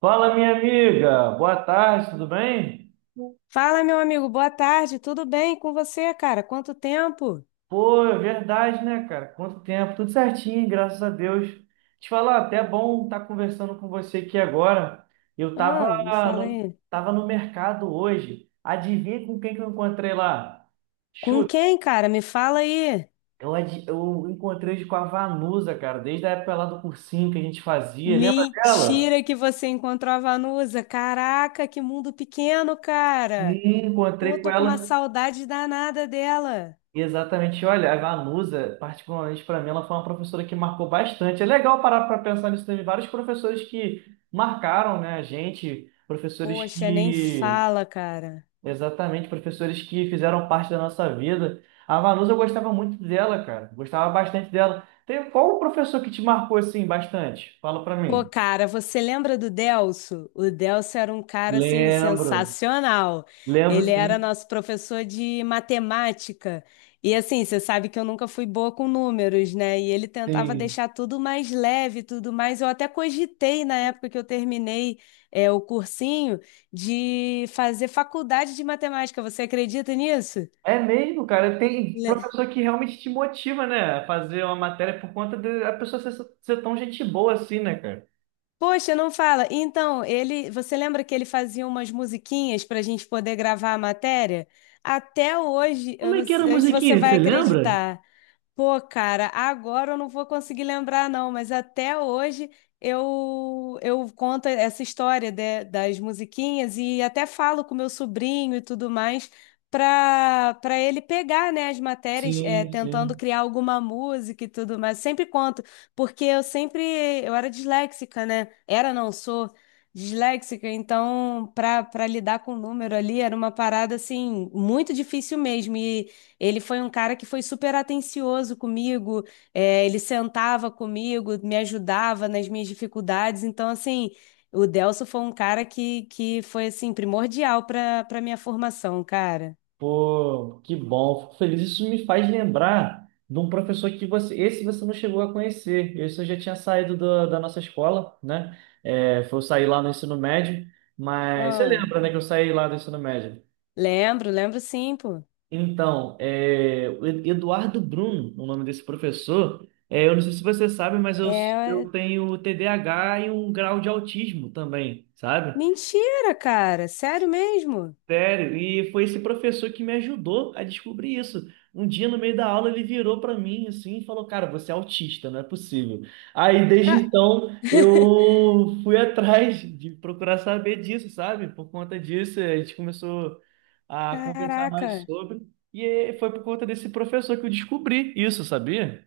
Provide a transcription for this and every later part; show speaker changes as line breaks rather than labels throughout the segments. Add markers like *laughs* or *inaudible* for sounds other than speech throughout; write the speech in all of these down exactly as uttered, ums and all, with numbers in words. Fala, minha amiga. Boa tarde, tudo bem?
Fala, meu amigo, boa tarde, tudo bem com você, cara? Quanto tempo?
Pô, é verdade, né, cara? Quanto tempo? Tudo certinho, graças a Deus. Te falar, até é bom estar conversando com você aqui agora. Eu tava
Ah, me fala
no,
aí.
tava no mercado hoje. Adivinha com quem que eu encontrei lá?
Com
Chuta.
quem, cara? Me fala aí.
Eu, adi- eu encontrei hoje com a Vanusa, cara, desde a época lá do cursinho que a gente fazia. Lembra dela?
Mentira que você encontrou a Vanusa. Caraca, que mundo pequeno,
Sim,
cara. Pô,
encontrei com
tô com uma
ela.
saudade danada dela.
Exatamente, olha, a Vanusa, particularmente para mim, ela foi uma professora que marcou bastante. É legal parar para pensar nisso, teve vários professores que marcaram, né, a gente, professores
Poxa, nem
que,
fala, cara.
exatamente, professores que fizeram parte da nossa vida. A Vanusa, eu gostava muito dela, cara, gostava bastante dela. Tem qual o professor que te marcou assim bastante? Fala para
Pô,
mim.
cara, você lembra do Delso? O Delso era um cara assim
Lembro,
sensacional.
lembro,
Ele era
sim,
nosso professor de matemática. E assim, você sabe que eu nunca fui boa com números, né? E ele tentava
sim.
deixar tudo mais leve, tudo mais. Eu até cogitei na época que eu terminei é, o cursinho de fazer faculdade de matemática. Você acredita nisso?
É mesmo, cara. Tem professor que realmente te motiva, né? A fazer uma matéria por conta da pessoa ser, ser tão gente boa assim, né, cara?
Poxa, não fala. Então, ele, você lembra que ele fazia umas musiquinhas para a gente poder gravar a matéria? Até hoje,
Como
eu
é
não
que era a
sei se você
musiquinha?
vai
Você lembra?
acreditar. Pô, cara, agora eu não vou conseguir lembrar, não, mas até hoje eu eu conto essa história de- das musiquinhas e até falo com meu sobrinho e tudo mais para para ele pegar, né, as matérias, é,
Sim,
tentando
sim.
criar alguma música e tudo mais. Sempre conto, porque eu sempre eu era disléxica, né? Era, não sou disléxica, então para para lidar com o número ali era uma parada assim muito difícil mesmo. E ele foi um cara que foi super atencioso comigo, é, ele sentava comigo, me ajudava nas minhas dificuldades. Então, assim, o Delso foi um cara que, que foi, assim, primordial para para minha formação, cara.
Pô, que bom. Fico feliz. Isso me faz lembrar de um professor que você. Esse você não chegou a conhecer. Esse eu já tinha saído da, da nossa escola, né? É, foi eu sair lá no ensino médio. Mas você
Ah,
lembra, né, que eu saí lá do ensino médio?
lembro, lembro sim, pô.
Então, é, o Ed- Eduardo Bruno, o nome desse professor, é, eu não sei se você sabe, mas eu, eu
É,
tenho T D A H e um grau de autismo também, sabe?
mentira, cara, sério mesmo?
Sério, e foi esse professor que me ajudou a descobrir isso. Um dia, no meio da aula, ele virou para mim assim e falou: Cara, você é autista, não é possível. Aí, desde
Ah,
então,
*laughs*
eu fui *laughs* atrás de procurar saber disso, sabe? Por conta disso, a gente começou a conversar mais
caraca.
sobre. E foi por conta desse professor que eu descobri isso, sabia?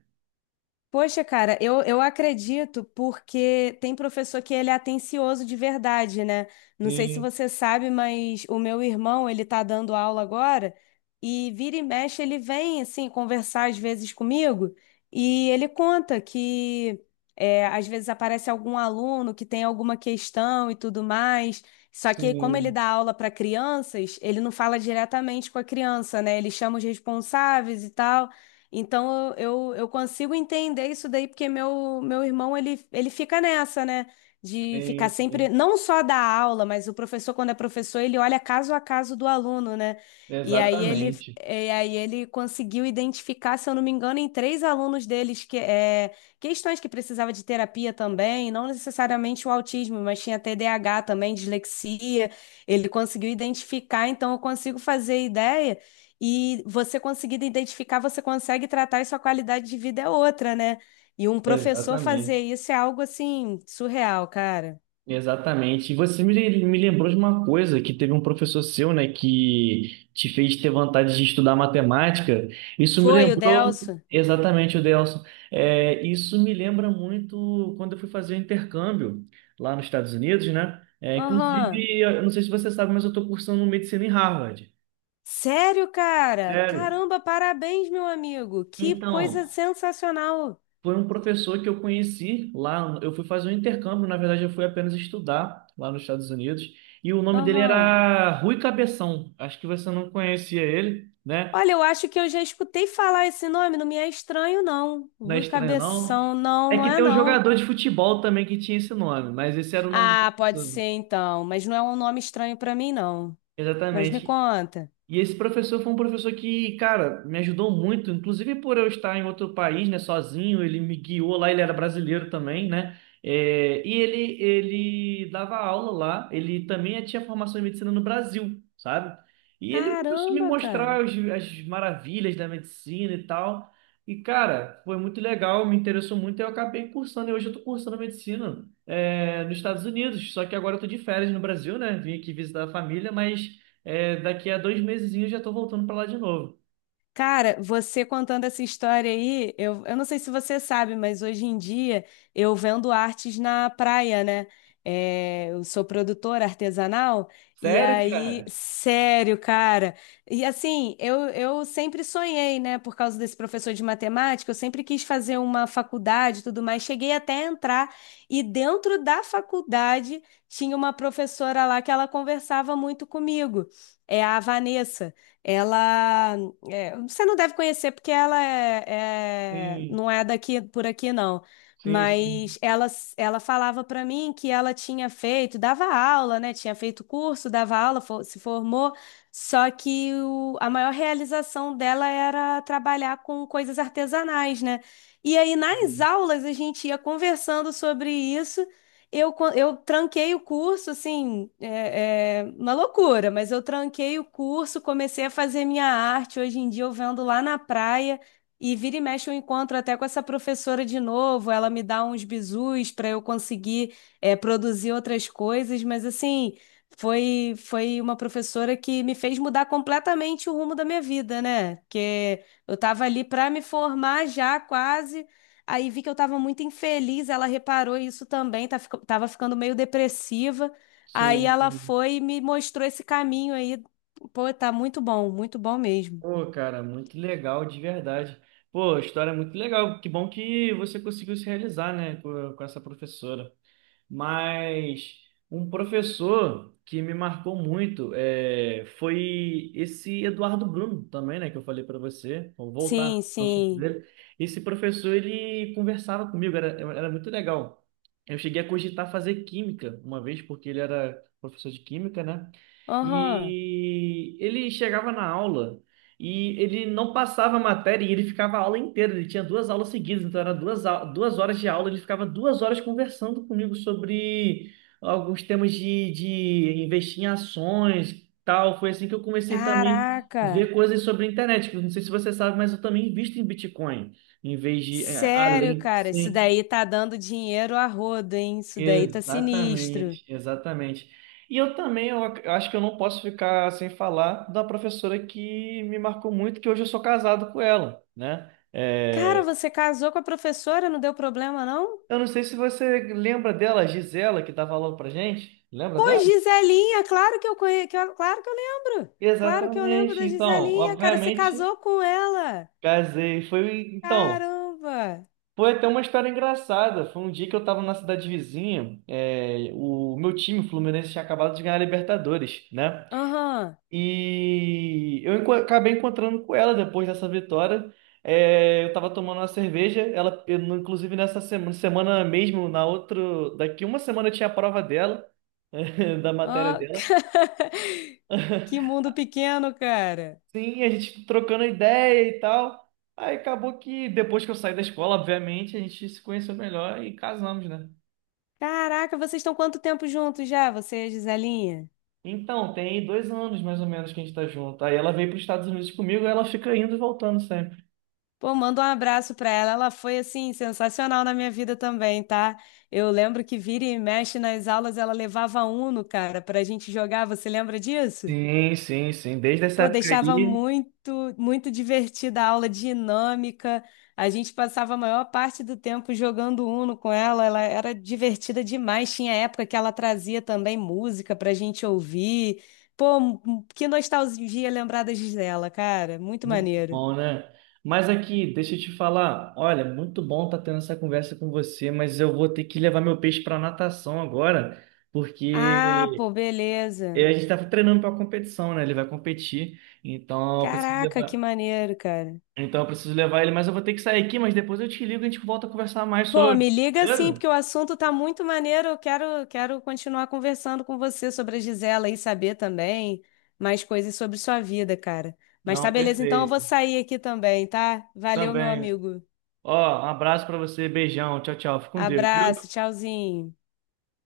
Poxa, cara, eu, eu acredito porque tem professor que ele é atencioso de verdade, né? Não sei se
Sim,
você sabe, mas o meu irmão, ele tá dando aula agora e vira e mexe, ele vem, assim, conversar às vezes comigo e ele conta que é, às vezes aparece algum aluno que tem alguma questão e tudo mais. Só que como ele
sim,
dá aula para crianças, ele não fala diretamente com a criança, né? Ele chama os responsáveis e tal. Então eu, eu eu consigo entender isso daí, porque meu, meu irmão ele, ele fica nessa, né? De ficar
sim,
sempre,
sim.
não só da aula, mas o professor, quando é professor, ele olha caso a caso do aluno, né? E aí ele,
Exatamente,
e aí ele conseguiu identificar, se eu não me engano, em três alunos deles que é, questões que precisava de terapia também, não necessariamente o autismo, mas tinha T D A H também, dislexia. Ele conseguiu identificar, então eu consigo fazer ideia. E você conseguindo identificar, você consegue tratar e sua qualidade de vida é outra, né? E um professor fazer
exatamente.
isso é algo assim, surreal, cara.
Exatamente. E você me, me lembrou de uma coisa que teve um professor seu, né, que te fez ter vontade de estudar matemática. Isso me
Foi o
lembrou
Delso?
exatamente o Delson. É, isso me lembra muito quando eu fui fazer o intercâmbio lá nos Estados Unidos, né? É,
Aham.
inclusive, eu não sei se você sabe, mas eu estou cursando medicina em Harvard.
Sério, cara?
Sério?
Caramba, parabéns, meu amigo. Que
Então,
coisa sensacional.
foi um professor que eu conheci lá. Eu fui fazer um intercâmbio, na verdade, eu fui apenas estudar lá nos Estados Unidos. E o nome dele
Aham.
era Rui Cabeção. Acho que você não conhecia ele, né?
Olha, eu acho que eu já escutei falar esse nome, não me é estranho, não.
Não é
Rui
estranho, não.
Cabeção, não,
É
não
que
é
tem um
não.
jogador de futebol também que tinha esse nome, mas esse era o nome do
Ah, pode ser
professor.
então, mas não é um nome estranho pra mim, não. Mas me
Exatamente.
conta.
E esse professor foi um professor que, cara, me ajudou muito, inclusive por eu estar em outro país, né, sozinho, ele me guiou lá, ele era brasileiro também, né? É, e ele, ele dava aula lá, ele também tinha formação em medicina no Brasil, sabe? E ele começou a me
Caramba, cara.
mostrar os- as maravilhas da medicina e tal. E, cara, foi muito legal, me interessou muito, e eu acabei cursando, e hoje eu tô cursando medicina, é, nos Estados Unidos, só que agora eu tô de férias no Brasil, né? Vim aqui visitar a família, mas. É, daqui a dois meses eu já tô voltando pra lá de novo.
Cara, você contando essa história aí, eu, eu não sei se você sabe, mas hoje em dia eu vendo artes na praia, né? É, eu sou produtora artesanal, e
Sério,
aí,
cara?
sério, cara. E assim, eu, eu sempre sonhei, né? Por causa desse professor de matemática, eu sempre quis fazer uma faculdade e tudo mais. Cheguei até a entrar, e dentro da faculdade tinha uma professora lá que ela conversava muito comigo, é a Vanessa. Ela. É, você não deve conhecer porque ela é, é-
Sim,
não é daqui por aqui não,
sim, sim.
mas ela ela falava para mim que ela tinha feito, dava aula, né? Tinha feito curso, dava aula, fo- se formou, só que o- a maior realização dela era trabalhar com coisas artesanais, né? E aí nas
Sim,
aulas a gente ia conversando sobre isso eu, quan- eu tranquei o curso, assim, é, é uma loucura, mas eu tranquei o curso, comecei a fazer minha arte. Hoje em dia eu vendo lá na praia e vira e mexe eu encontro até com essa professora de novo. Ela me dá uns bizus para eu conseguir, é, produzir outras coisas, mas assim, foi, foi uma professora que me fez mudar completamente o rumo da minha vida, né? Porque eu estava ali para me formar já quase. Aí vi que eu tava muito infeliz, ela reparou isso também, tá, fico- tava ficando meio depressiva. Aí
sim,
ela
sim.
foi e me mostrou esse caminho aí. Pô, tá muito bom, muito bom mesmo.
Pô, cara, muito legal, de verdade. Pô, a história é muito legal. Que bom que você conseguiu se realizar, né, com, com essa professora. Mas um professor que me marcou muito é, foi esse Eduardo Bruno também, né? Que eu falei para você. Vou voltar
Sim,
no assunto
sim.
dele. Esse professor, ele conversava comigo, era, era muito legal. Eu cheguei a cogitar fazer química uma vez, porque ele era professor de química, né?
Aham.
E ele chegava na aula e ele não passava a matéria e ele ficava a aula inteira. Ele tinha duas aulas seguidas, então era duas, au- duas horas de aula. Ele ficava duas horas conversando comigo sobre alguns temas de, de investir em ações, tal. Foi assim que eu comecei também a ver
Caraca.
coisas sobre a internet, que eu Não sei se você sabe, mas eu também invisto em Bitcoin, em vez de é,
Sério,
além,
cara, isso
sim.
daí tá dando dinheiro a rodo, hein? Isso daí tá sinistro.
Exatamente, exatamente. E eu também, eu ac- eu acho que eu não posso ficar sem falar da professora que me marcou muito, que hoje eu sou casado com ela, né?
Cara,
É,
você casou com a professora, não deu problema, não?
eu não sei se você lembra dela, a Gisela, que dava aula pra gente. Lembra
Pô,
dela?
Giselinha, claro que eu conheço, claro que eu lembro. Claro que eu lembro
Exatamente.
da
Então,
Giselinha, cara, você
obviamente,
casou com ela.
casei. Foi, então,
Caramba!
foi até uma história engraçada. Foi um dia que eu estava na cidade vizinha, é, o meu time, o Fluminense, tinha acabado de ganhar a Libertadores, né?
Aham.
E eu enco- acabei encontrando com ela depois dessa vitória. É, eu tava tomando uma cerveja. Ela, eu não- inclusive nessa semana, semana mesmo, na outra, daqui uma semana eu tinha a prova dela, *laughs* da matéria
Ó,
dela.
*laughs* Que mundo pequeno, cara.
Sim, a gente trocando ideia e tal. Aí acabou que depois que eu saí da escola, obviamente, a gente se conheceu melhor e casamos, né?
Caraca, vocês estão quanto tempo juntos já, você e a Giselinha?
Então, tem dois anos mais ou menos que a gente tá junto. Aí ela veio para os Estados Unidos comigo, ela fica indo e voltando sempre.
Pô, manda um abraço pra ela. Ela foi, assim, sensacional na minha vida também, tá? Eu lembro que vira e mexe nas aulas, ela levava Uno, cara, pra gente jogar. Você lembra disso?
Sim, sim, sim. Desde essa
Pô,
época
deixava
aí.
muito, muito divertida a aula dinâmica. A gente passava a maior parte do tempo jogando Uno com ela. Ela era divertida demais. Tinha época que ela trazia também música pra gente ouvir. Pô, m- que nostalgia lembrar das dela, cara. Muito
Muito
maneiro.
bom, né? Mas aqui, deixa eu te falar. Olha, muito bom estar tendo essa conversa com você, mas eu vou ter que levar meu peixe para natação agora,
Ah,
porque
pô,
eh,
beleza.
a gente estava treinando para a competição, né? Ele vai competir, então eu preciso
Caraca, que
levar,
maneiro, cara.
então eu preciso levar ele, mas eu vou ter que sair aqui, mas depois eu te ligo e a gente volta a conversar mais
Pô,
sobre,
me liga sim, porque
beleza?
o assunto tá muito maneiro. Eu quero, quero continuar conversando com você sobre a Gisela e saber também mais coisas sobre sua vida, cara. Mas tá
Não,
beleza, então eu vou
perfeito.
sair aqui também, tá? Valeu, meu
Também.
amigo.
Ó, um abraço para você, beijão, tchau, tchau. Fica com Deus, viu?
Abraço, tchauzinho.